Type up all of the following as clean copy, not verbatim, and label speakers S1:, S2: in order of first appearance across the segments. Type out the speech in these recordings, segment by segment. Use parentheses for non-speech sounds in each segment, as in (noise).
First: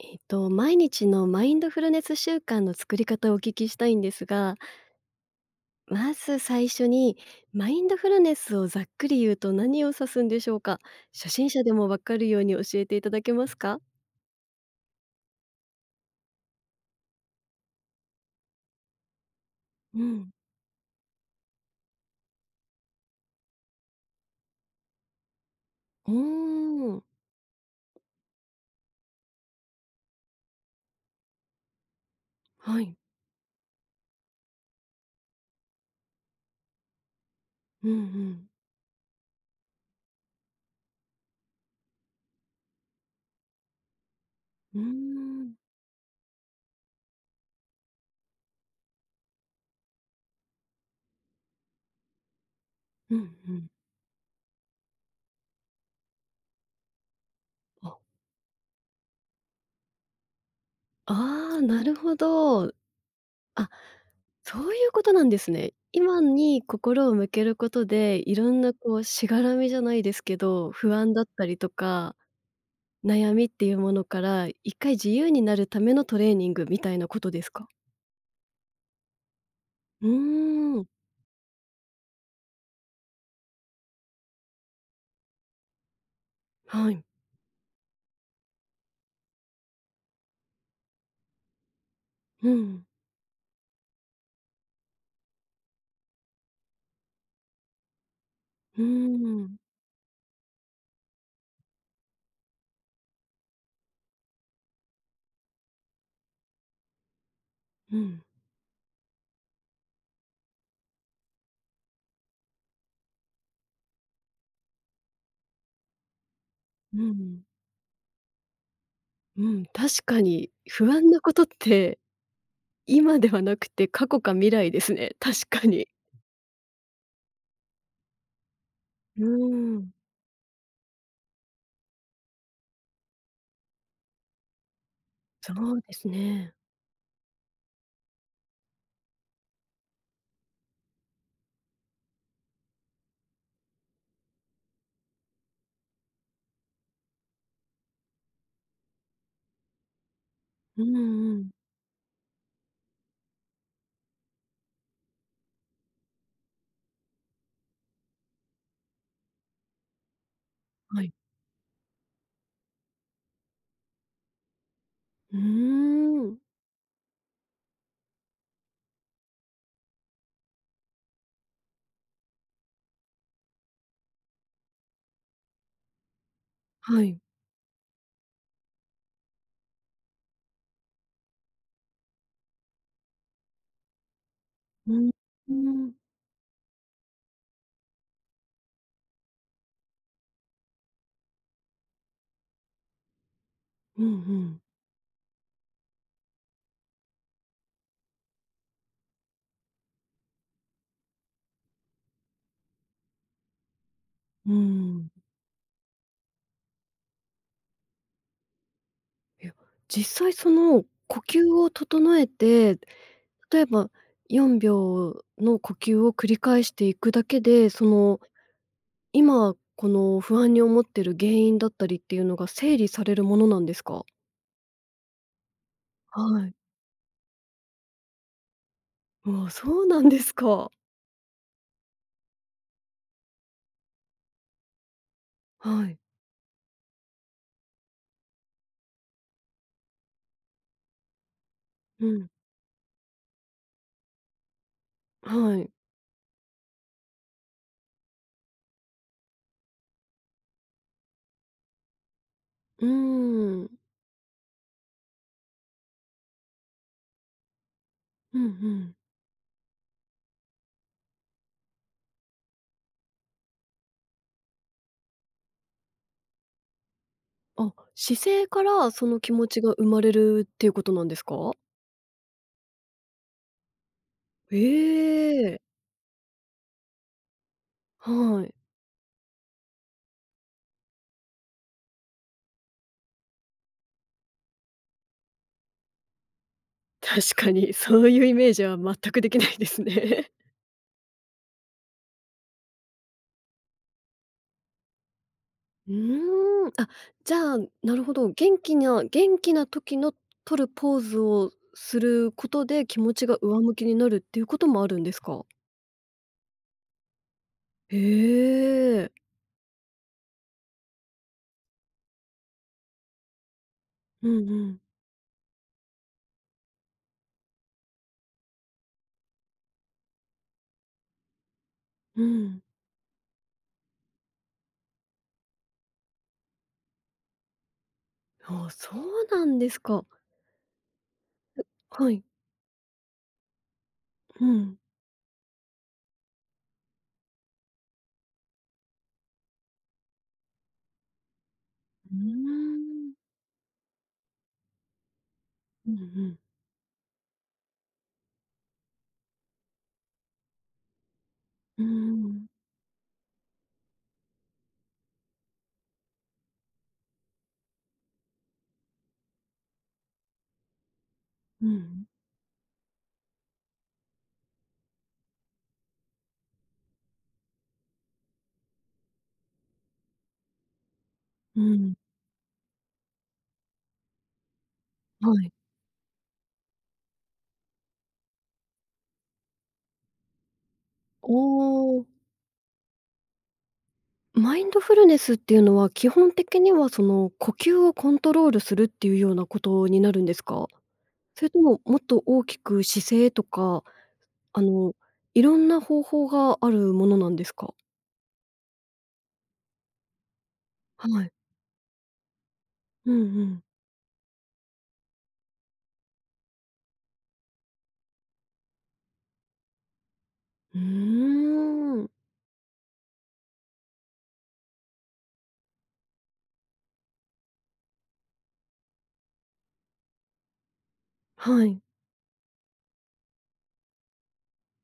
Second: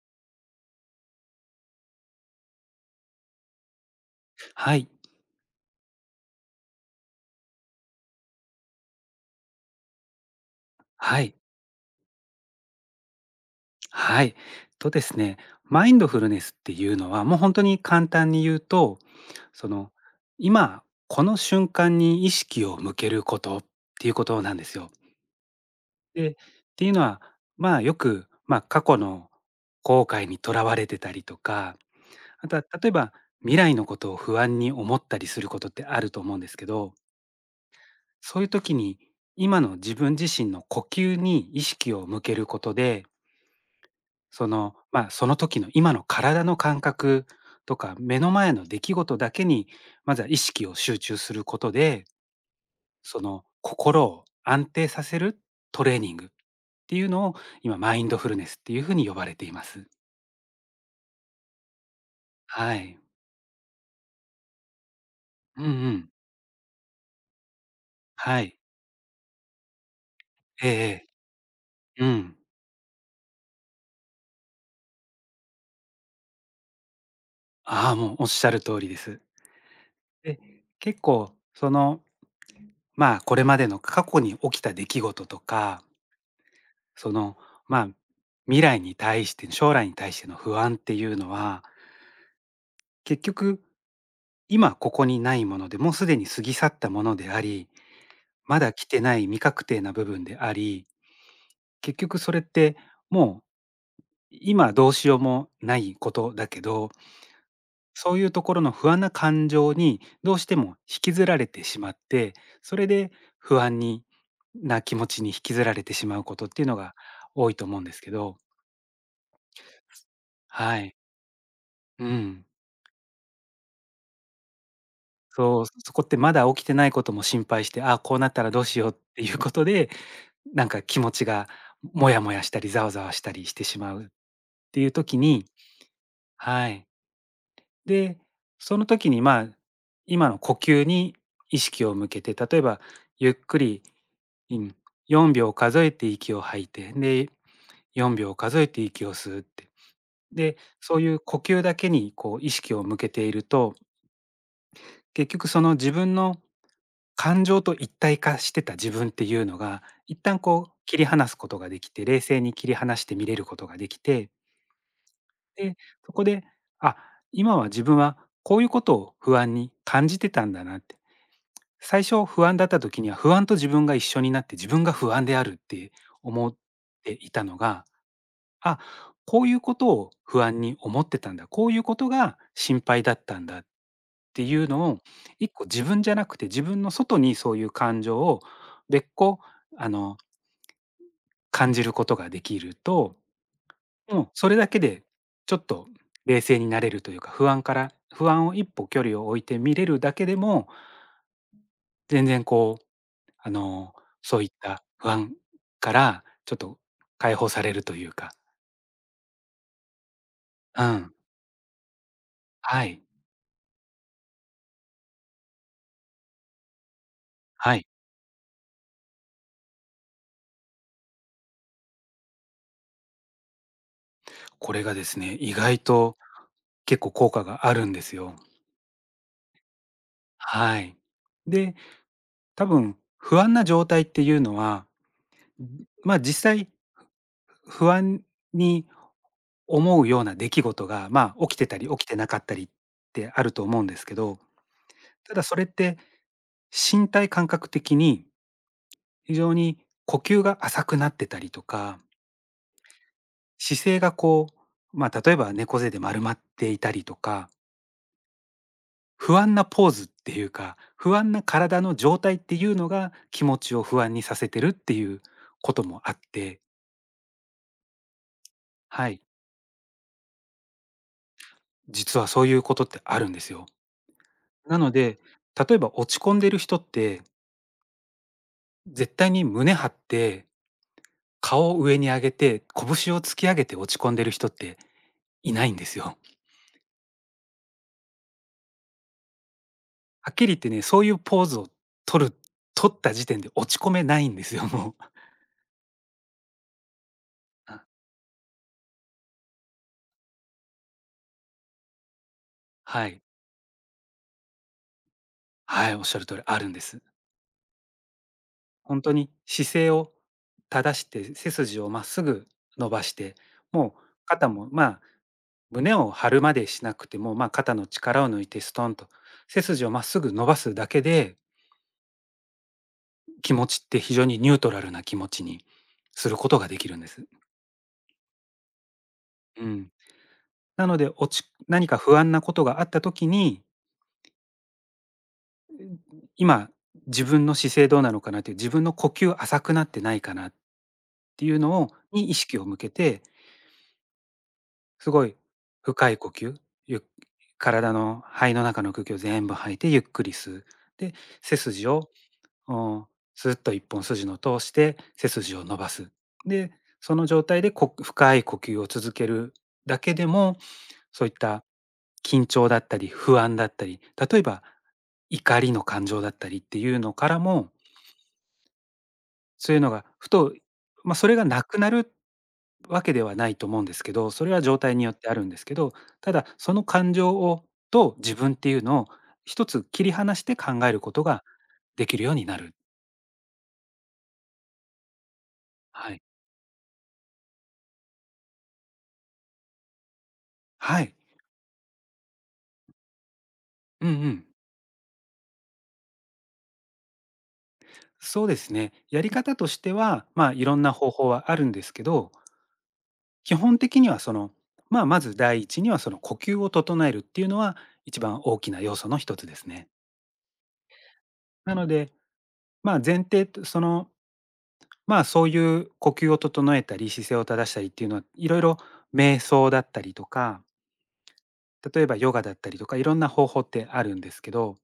S1: 毎日のマインドフルネス習慣の作り方をお聞きしたいんですが、
S2: はい、
S1: まず最初にマインドフルネスをざっくり言うと何を指すんでしょうか？
S2: は
S1: 初
S2: い、
S1: 心者でもわかるように教えていただけますか？
S2: はい。ですね、マインドフルネスっていうのは、もう本当に簡単に言うと、その、
S1: うん。
S2: 今、この瞬間に意識を向けることっていうことなんですよ。
S1: うー
S2: で、っていうの
S1: ん。
S2: は、まあよく、まあ過去の後悔にとらわれてたりとか、あとは
S1: は
S2: 例え
S1: い。
S2: ば未来のことを不安に思ったりすることってあると思うんですけど、
S1: うんう
S2: そうい
S1: ん。
S2: う時に今の自分自身の呼吸に意識を向けることで、
S1: うー
S2: まあ、その
S1: ん。
S2: 時の今の体の感覚とか、目の前の出来事だけに、まずは意識を集中することで、
S1: うん
S2: その
S1: うん。
S2: 心を安定させるトレーニングっていうのを、今マ
S1: あ、
S2: インドフルネスっていうふうに呼ばれています。
S1: ああ、なるほど。
S2: はい。
S1: あ、そういうことなんです
S2: うんう
S1: ね。
S2: ん。
S1: 今に心を向けることで、い
S2: は
S1: ろ
S2: い。
S1: んなこうしがらみじゃないですけ
S2: え
S1: ど、
S2: え
S1: 不安だったりと
S2: ええ。う
S1: か
S2: ん。
S1: 悩みっていうものから、一回自由になるためのトレーニングみたいなことですか？
S2: ああ、もうおっしゃる通りです。
S1: う
S2: で、
S1: ーん。
S2: 結構まあ、これまでの過去に起きた出来事とか
S1: はい。
S2: その、まあ、未来に対して将来に対しての不安っていうのは、
S1: うん。
S2: 結局今ここにないもので、もうすでに過ぎ去ったものであり、まだ
S1: うー
S2: 来てない未
S1: ん。
S2: 確定な部分であり、結局それってもう今どうしようもないことだけど、
S1: う
S2: そう
S1: ん。
S2: いうところの不安な感情にどうしても引きずられてしまって、それで不安にな気持ちに引きずられてしまうことっていうのが
S1: うん。
S2: 多いと思うんですけど。
S1: うん。確かに
S2: は
S1: 不
S2: い。
S1: 安なことって、
S2: うん。
S1: 今ではなくて過去か未来ですね、確
S2: そう、
S1: かに。
S2: そこってまだ起きてないことも心配して、ああ、こうなったらどうしようっ
S1: う
S2: ていうこと
S1: ーん。
S2: で、なんか気持ちがモヤモヤしたり、ざわざわしたりしてしまうっていう時に
S1: そうですね。
S2: はい。で、その時に、まあ、今の呼吸に意識を向けて、例えばゆっくり、うん、4秒数えて息を吐いて、で、4秒数えて息を吸うって。で、
S1: う
S2: そ
S1: ん
S2: ういう呼
S1: うん。
S2: 吸だけにこう意識を向けていると、結局その自分の感情と一体化してた自分っていうのが、一旦こう切
S1: は
S2: り
S1: い。
S2: 離すことができて、冷静に切り離して見れることができて、
S1: うー
S2: で、そこ
S1: ん。
S2: で、あ、今は自分はこういうことを不安に感じてたんだなって。最初不安だった時には不安と自分が一緒になって自分が不安であるって思っ
S1: は
S2: て
S1: い。
S2: いたのが、あ、こういうことを不安に思ってたんだ。こういうことが心配だったんだ。っていうの
S1: う
S2: を、
S1: ん。
S2: 一
S1: う
S2: 個自
S1: ん。
S2: 分じゃなくて、自分の外にそういう感情を別個、あの、感じることができると、
S1: うんう
S2: もうそれ
S1: ん。
S2: だけでちょっと冷静になれるというか、不安から不安を一歩距離を置いて見れるだけでも、全然こう、あの、そういっ
S1: うー
S2: た不
S1: ん。
S2: 安からちょっと解放されるというか、
S1: いや、実際そ
S2: う
S1: の
S2: ん、
S1: 呼吸を整えて、
S2: はい、
S1: 例えば4秒の呼吸を繰り返していくだけで、
S2: は
S1: そ
S2: い。
S1: の、今この不安に思ってる原因だったりっていうのが整理されるものなんですか？
S2: これがですね、意外と
S1: はい。
S2: 結構効果があるんですよ。
S1: ああ、そうなんですか。
S2: はい。で多分、不安な状態っていうのは、
S1: はい。
S2: ま、実際不安に思うような出来事が、ま、起きてたり起き
S1: う
S2: てな
S1: ん。
S2: かったりってあると思うんですけど、ただそ
S1: は
S2: れっ
S1: い。
S2: て身体感覚的に非常に呼吸が浅くなってたりとか、
S1: うーん。
S2: 姿勢がこう、ま、例えば猫背で丸まっていたりとか、
S1: うんうん。
S2: 不安なポーズっていうか、不安な体の状態っていうのが気持ちを不安にさせてるっていうこともあって、
S1: あ、姿勢からそ
S2: は
S1: の
S2: い。
S1: 気持ちが生まれるっていうことなんですか？
S2: 実はそういうことってあるんですよ。なので、
S1: ええ。
S2: 例えば落ち込んでる人って、
S1: はい。
S2: 絶対に胸張って、顔を上に上げて、拳を突き上げて落ち込んでる人っていないんですよ。
S1: 確かにそういうイメージは全くできないですね。
S2: はっきり言ってね、そういうポーズを取る取った時点で落ち込めないんですよ、もう。
S1: うーん、あ、じゃあ、
S2: あ、
S1: なるほど、元気な元気な時の取るポーズをすることで、気
S2: は
S1: 持
S2: い。
S1: ちが上向きになるっていうこともあるんですか？
S2: はい、おっしゃる通りあるんです。
S1: へ
S2: 本
S1: え。
S2: 当に姿勢を正して、背筋をまっすぐ伸ばして、もう
S1: うん
S2: 肩
S1: う
S2: も
S1: ん。
S2: まあ胸を張るまでしなくても、まあ、肩の力を抜いてストンと背筋をまっすぐ伸ばすだけで
S1: うん。
S2: 気持ちって非常にニュートラルな気持ちにすることができるんです。
S1: あ、そうなん
S2: う
S1: です
S2: ん、
S1: か。
S2: なので落ち何か
S1: は
S2: 不
S1: い。
S2: 安なことがあった時に
S1: うん。
S2: 今自分の姿勢どうなのかなっていう自分の呼吸浅くなってないかなっていうのを
S1: う
S2: に意識を向け
S1: ーん。
S2: てすごい
S1: うんう
S2: 深い呼
S1: ん。
S2: 吸ゆっ体の肺の中の空気を全部吐いてゆっくり吸うで背
S1: う
S2: 筋を
S1: ん。
S2: うん、スッと一本筋の通して背筋を伸ばす。で、その状態でこ深い呼吸を続けるだけでも、そういった
S1: うん。
S2: 緊張だったり不安だったり、例えば怒りの感情だったりっていうのからも、そういうのがふと、まあ、それが
S1: う
S2: なくな
S1: ん。
S2: るわけではないと思うんですけど、それは状態によって
S1: は
S2: あるん
S1: い。
S2: ですけど、ただその感情をと自分っていうのを一つ切り離して考えること
S1: お
S2: が
S1: お、
S2: できるようになる。
S1: マインドフルネスっていうのは、基
S2: はい。
S1: 本的にはその呼吸をコントロールするっていうようなことになるんですか？
S2: はい。
S1: それとも、もっと大きく姿勢とか、
S2: うんうん。
S1: あの、いろんな方法があるものなんですか？
S2: そうですね。やり方としては、まあ、いろんな方
S1: は
S2: 法
S1: い。
S2: はあるんですけど、
S1: うんう
S2: 基
S1: ん。
S2: 本的にはその、まあ、まず第一にはその呼吸を整えるっていうのは一番大きな要素の一つですね。
S1: うー
S2: なの
S1: ん。
S2: で、まあ、前提とその、まあ、そういう呼吸を整えたり姿勢を正したりっていうのはいろいろ瞑想だったりとか
S1: はい。
S2: 例えばヨガだったりとかいろんな方法ってあるんですけど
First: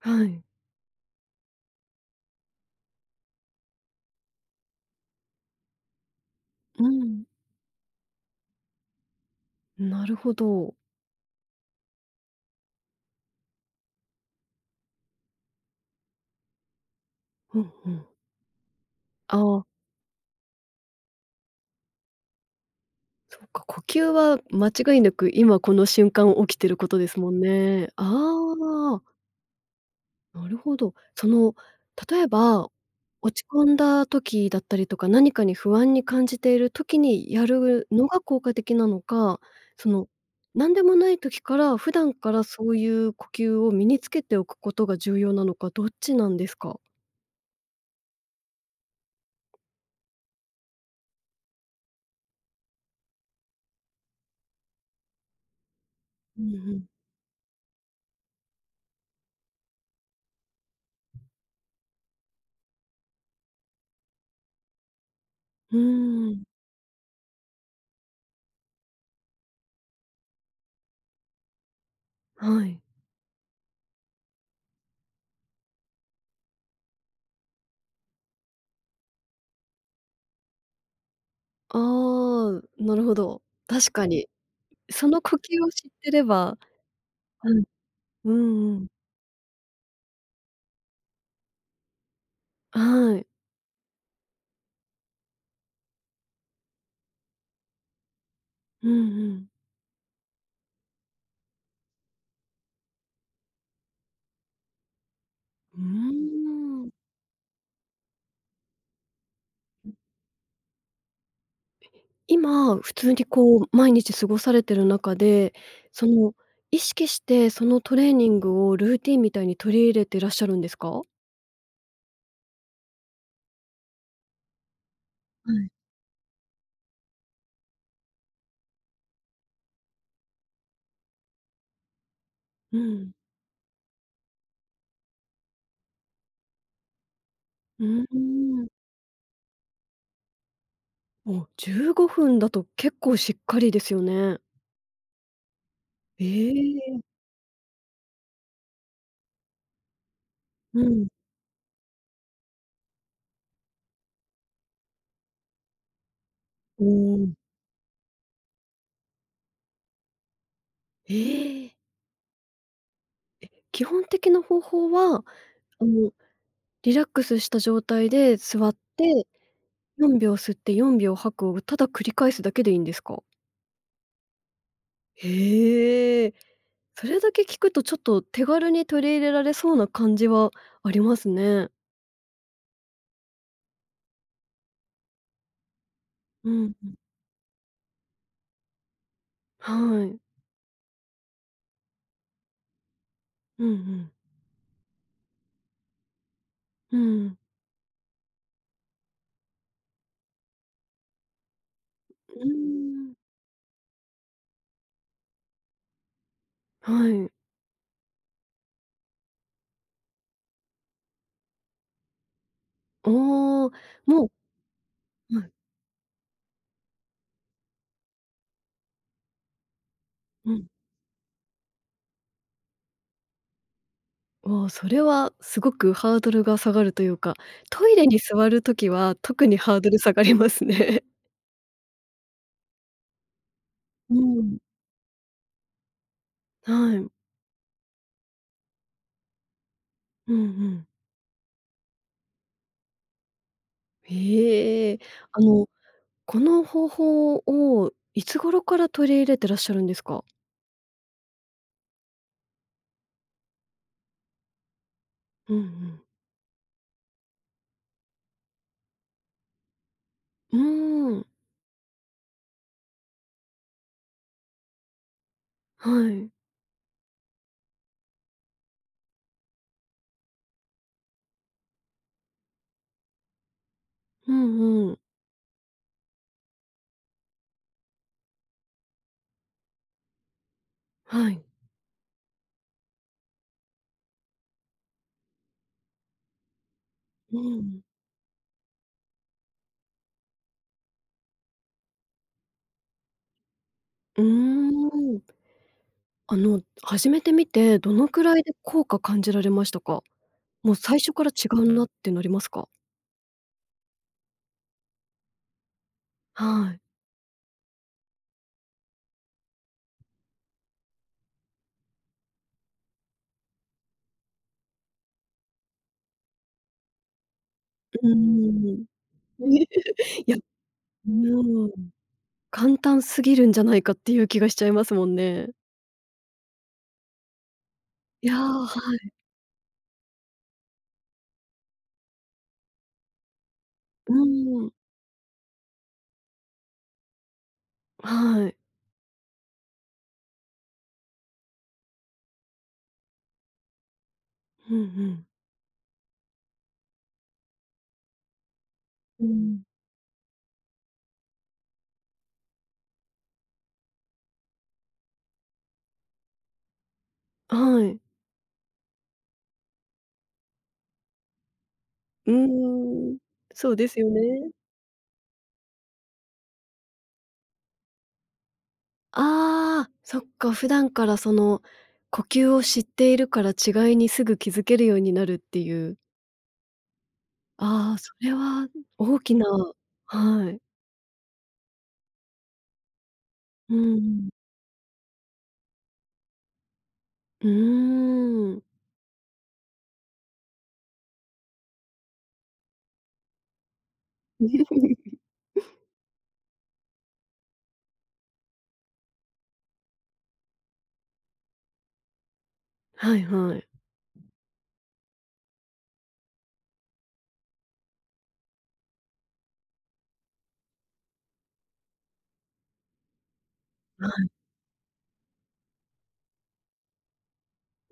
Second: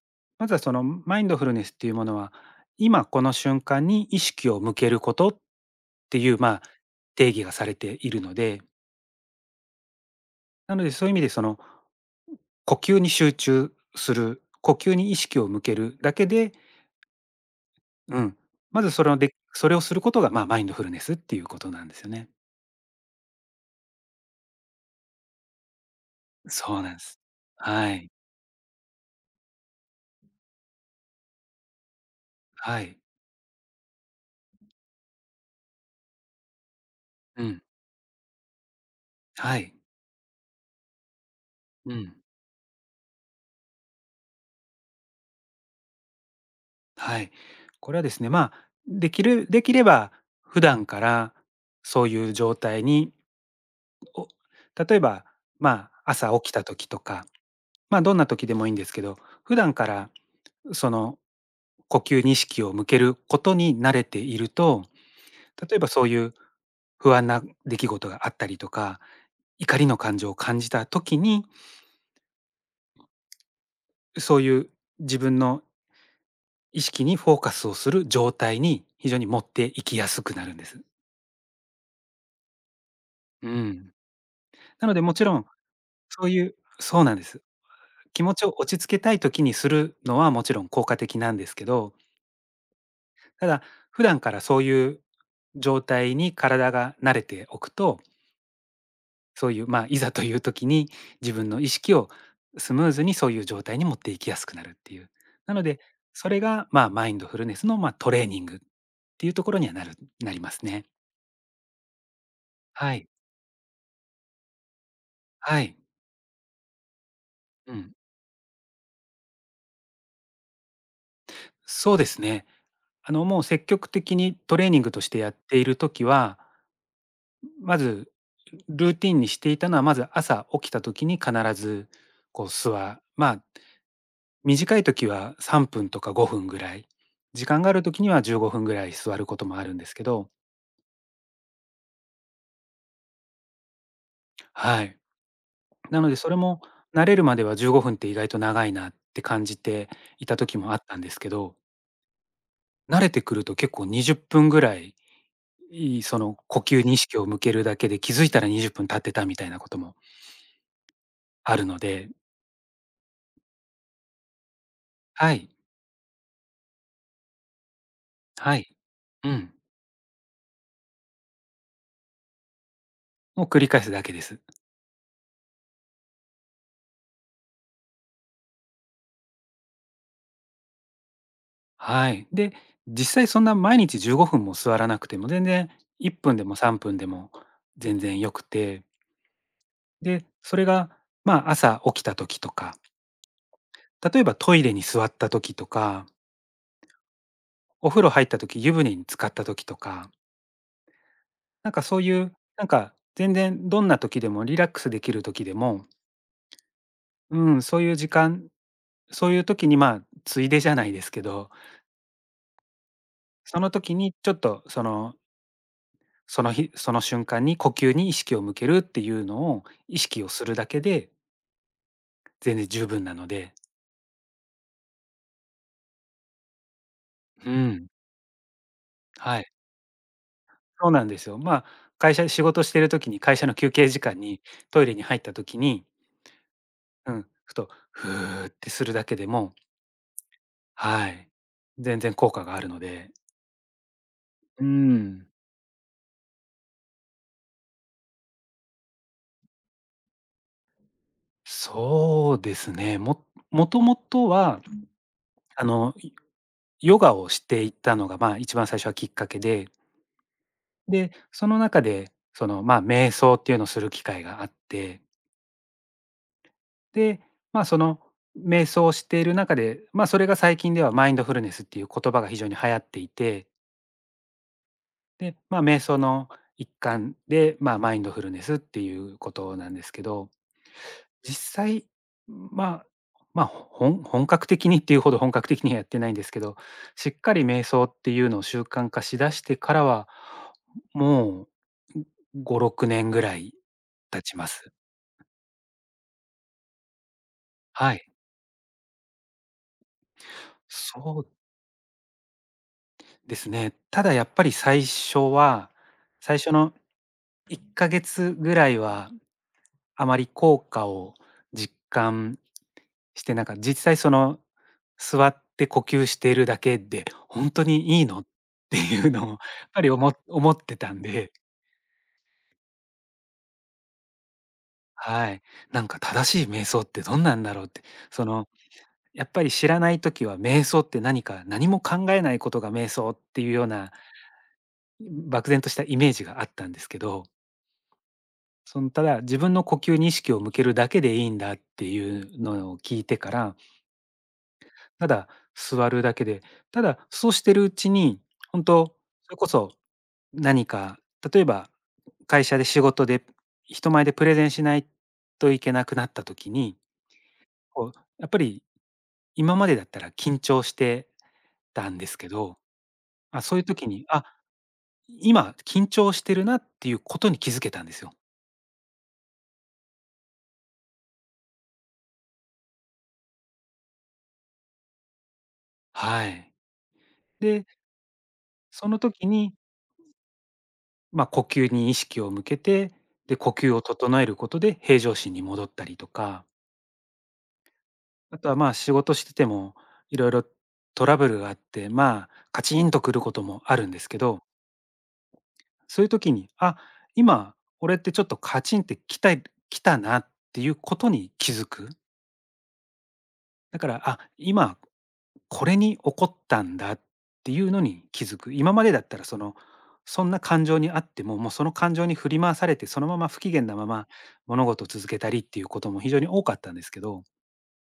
S1: はい。
S2: まずはそのマインドフルネスっていうものは、今この瞬間に意識を向けることっていう、まあ、
S1: うん、
S2: 定義がされているので、
S1: なるほど。
S2: なのでそういう意味でその呼吸に集中する、呼吸に意識を向けるだけで、
S1: うんうん。
S2: うん、まず
S1: ああ、
S2: それをすることが、まあ、マインドフルネスっていうことなんですよね。
S1: そうか、呼吸は間違いなく今この瞬間起きてる
S2: そう
S1: こ
S2: なん
S1: と
S2: で
S1: です
S2: す。
S1: もんね。
S2: はい。
S1: ああ。なるほど。その、例えば、
S2: はい。
S1: 落ち込んだ時だったりとか、何かに不安に感じている時に
S2: う
S1: や
S2: ん。
S1: るのが効果的なのか、
S2: はい。
S1: その、何でもない時から、普
S2: う
S1: 段
S2: ん。
S1: からそういう呼吸を身につけておくことが重要なのか、どっちなんですか？
S2: はい。これはですね、まあ、できれば普段からそういう状態にお例えば、まあ、朝
S1: う
S2: 起き
S1: んう
S2: た
S1: ん。
S2: 時とか、まあ、どんな時でもいいんですけど、普段からその呼吸に意識を向けることに慣れていると、
S1: う
S2: 例
S1: ー
S2: えばそういう
S1: ん。
S2: 不安な出来事があったりとか、怒りの感情を感じた時に、
S1: はい。
S2: そういう自分の意識にフォーカスをする状態に非常に持っていきやすくなるんです。
S1: ああ、なるほど。
S2: う
S1: 確
S2: ん。
S1: かに。
S2: なので
S1: そ
S2: も
S1: の
S2: ちろ
S1: 呼
S2: ん、
S1: 吸を知ってれ
S2: そういう
S1: ば、
S2: そうなんです。
S1: うん、
S2: 気
S1: う
S2: 持ちを
S1: ん
S2: 落
S1: う
S2: ち
S1: ん。
S2: 着けたい時にするのはもちろん効果的なんですけど
S1: はい。
S2: ただ、普段からそういう状態に体が慣れておくと、
S1: うんうん。
S2: そういう、まあ、いざという時に自分の意識をスムーズにそういう状態に持っていきやすくなるっていう。なの
S1: う
S2: で、それが、ま
S1: ーん。
S2: あ、マインドフルネスの、まあ、トレーニングっていうところにはなりますね。
S1: 今、普
S2: はい。
S1: 通にこう毎日過ごされてる中で、
S2: はい。
S1: その、意識してそ
S2: う
S1: の
S2: ん。
S1: トレーニングをルーティンみたいに取り入れてらっしゃるんですか？
S2: そうですね。もう積極的にトレーニングとしてやっ
S1: は
S2: てい
S1: い。
S2: る時は、まず、ルーティンにしていたのは、まず朝起きた時に必ず、こう、
S1: うん。
S2: まあ、短い時は3分とか5分ぐらい、時間がある
S1: う
S2: 時
S1: ー
S2: には15分
S1: ん。
S2: ぐらい座ることもあるんですけど、
S1: お、15分だと結構しっかりですよね。
S2: はい。なので
S1: え
S2: それも慣れ
S1: え。
S2: るまでは15分って意外と長いなって感じていた時もあ
S1: う
S2: ったん
S1: ん。
S2: ですけど、慣れてくると結構20分ぐらい、その呼吸
S1: お
S2: に意識を
S1: お。
S2: 向けるだけで気づいたら20分経ってたみたいなことも
S1: え
S2: ある
S1: え。
S2: ので。
S1: 基本的な方法は、
S2: はい、
S1: あの、リラックスした状態で
S2: は
S1: 座
S2: い。
S1: って、
S2: うん。
S1: 4秒吸って4秒吐くをただ繰り返すだけでいいんですか？
S2: を繰り返すだけです。
S1: へえ。それだけ聞くとちょっと手軽に取り入れられそうな感じはありますね。
S2: はい。で、実際そんな毎日15分も座らなくても、全然1分で
S1: う
S2: も
S1: ん。
S2: 3分でも全然良くて、
S1: はい。
S2: で、それが、朝起きた時とか、
S1: うんうん。
S2: 例えばトイレに座った時とか、
S1: うん。
S2: お風呂入った時、湯船に浸かった時とか、なんかそういう、
S1: うー
S2: なんか
S1: ん。
S2: 全然どんな時でもリラックスできる時でも、
S1: はい。
S2: うん、そういう時間、そういう時に、ついでじゃないですけど、そ
S1: お
S2: の
S1: お、
S2: 時に
S1: も
S2: ち
S1: う、
S2: ょっとその
S1: はい。
S2: その日、その瞬間に呼吸に意識を向けるっていうのを意識をす
S1: う
S2: るだ
S1: ん。
S2: けで全然十分なので。
S1: ああ、それはすごくハードルが下がるというか、
S2: うん、
S1: トイレに座る時は
S2: は
S1: 特
S2: い、
S1: にハードル下がります
S2: そう
S1: ね。
S2: なんですよ。まあ、会社仕事してる時に会社の休憩時
S1: (laughs) う
S2: 間に
S1: ん。
S2: トイレに入った時に、
S1: はい。
S2: うん、ふと「ふー」ってするだけでも、
S1: うんうん。
S2: はい、全然効果があるので。う
S1: へえ。
S2: ん、
S1: あの、この方法をいつ頃から取り入れてらっしゃるんですか？
S2: そうですね。もともとは、
S1: うんう
S2: あの、
S1: ん。
S2: ヨガをしていったのが、まあ、一番最初はきっかけで
S1: う
S2: で、
S1: ーん。
S2: その中で、その、まあ、瞑想っていうのをする機会があって、
S1: はい。
S2: で、まあ、その瞑想をしている中で、まあ、それが最近ではマインドフルネスっていう言葉が非常に流行っていて、
S1: うんうん。
S2: で、まあ、瞑想の一環で、まあ、マインドフルネスっていうことなんですけど、
S1: は
S2: 実
S1: い。
S2: 際、まあ、まあ、本格的にっていうほど本格的にはやってないんですけど、しっか
S1: う
S2: り瞑
S1: ん。
S2: 想っていうのを習慣化しだしてからは、もう、5、6年ぐらい経
S1: うー
S2: ちます。
S1: ん。あの、始めてみて、ど
S2: は
S1: の
S2: い。
S1: くらいで効果感じられましたか？もう最初
S2: そ
S1: か
S2: う
S1: ら違うなってなりますか？
S2: ですね。ただやっぱり最初は、最初
S1: は
S2: の
S1: い。
S2: 1ヶ月ぐらいはあまり効果を実感して、なんか実際その、座って呼吸しているだけで、本当にい
S1: う
S2: い
S1: ー
S2: のって
S1: ん。
S2: いうのをやっ
S1: (laughs) ね、
S2: ぱり
S1: いや、
S2: 思ってたん
S1: う
S2: で、
S1: ーん、簡単すぎるんじゃないかっていう気がしちゃいます
S2: (laughs)
S1: もん
S2: はい。
S1: ね。
S2: なんか正しい瞑想ってどんなんだろうって、そ
S1: いや、
S2: の、
S1: はい。
S2: やっぱり知らない時は瞑想って何か、何も考えないことが瞑想っていうような、
S1: うーん。
S2: 漠然としたイメージがあったんですけど、
S1: はい。
S2: その、ただ自分の呼吸に意識を向けるだけでいいんだっていうのを聞いてから
S1: うんう
S2: た
S1: ん。
S2: だ座るだけで、ただそうしてるうちに、本当
S1: う
S2: それこ
S1: ん。
S2: そ何か、例えば会社で仕事で人前でプレゼンしないといけなくなった時に、
S1: は
S2: こ
S1: い。
S2: う、やっぱり今までだったら緊張してたんですけ
S1: う
S2: ど、
S1: ーん。
S2: あそういう
S1: そう
S2: 時
S1: です
S2: に、
S1: よ
S2: あ、
S1: ね。
S2: 今緊張してるなっていうことに気づけたんですよ。
S1: ああ、そっか、普段からその呼吸を知っているから違いにすぐ気づけるようになるっていう。
S2: はい。で、
S1: ああ、それは
S2: その
S1: 大
S2: 時
S1: きな、
S2: に、
S1: はい。
S2: まあ、呼吸に意識を向けて、で、呼
S1: う
S2: 吸を
S1: んう
S2: 整え
S1: ん。
S2: ることで平常心に戻ったりとか
S1: ー
S2: あとは、
S1: ん。
S2: まあ、仕事しててもいろいろトラブルがあって、まあ、カチンとくることもあるんですけど、
S1: (laughs)
S2: そういう時に、あ、今、俺ってちょっとカチンってきたなっていうことに気づく。
S1: はいはい。
S2: だから、あ、今これに起こったんだっていうのに気づく。今までだったら、その、そんな感情にあっても、もうその感情に振り回されて、そのまま不機嫌なま
S1: は
S2: ま
S1: い。
S2: 物事を続けたりっていうことも非常に多かったんですけど。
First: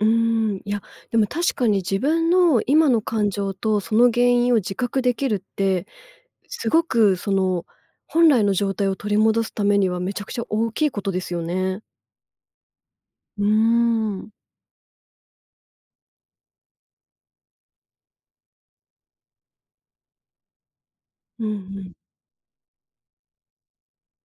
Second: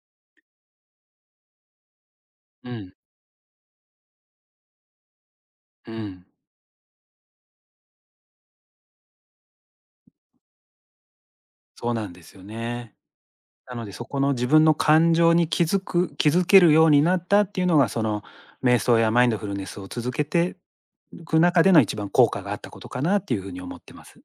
S1: うーん、いや、でも確かに自分の
S2: う
S1: 今
S2: ん、
S1: の感情とその原因を自覚できるって、
S2: うん、
S1: すごくその本来の状態を取り戻すためにはめちゃくちゃ大きいことですよね。
S2: そうなんですよね。
S1: うー
S2: なので、そこ
S1: ん。
S2: の自分の感情に気づけるようになったっていうのが、その瞑想やマインドフルネスを続けていく
S1: うんう
S2: 中での
S1: ん。
S2: 一番効果があったことかなっていうふうに思ってます。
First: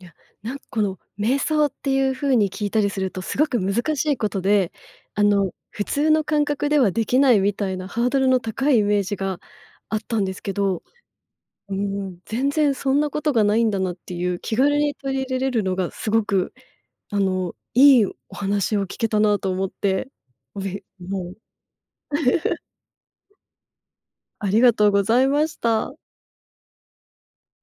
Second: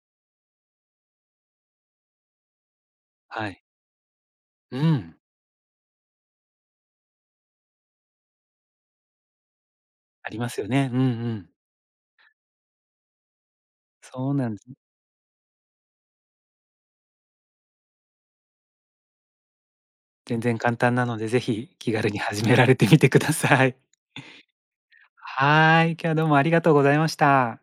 S1: いや、なんこの瞑想っていう風に聞いたりすると、すご
S2: は
S1: く
S2: い。
S1: 難しいことで、
S2: うん。
S1: あの、普通の感覚ではできないみたいなハードルの高いイメージがあったん
S2: あ
S1: で
S2: り
S1: す
S2: ま
S1: け
S2: すよ
S1: ど、
S2: ね。うんうん。
S1: うーん、全然そんなことがないんだなってい
S2: そう
S1: う、
S2: なん
S1: 気
S2: です。
S1: 軽に取り入れれるのがすごく、あの、いいお話を聞けたなと思って、
S2: 全然
S1: お
S2: 簡
S1: べ
S2: 単なので、
S1: もう、
S2: ぜひ気軽に始め
S1: (laughs)
S2: られてみてください。
S1: ありがとうございまし
S2: は
S1: た。
S2: い。今日はどうもありがとうございました。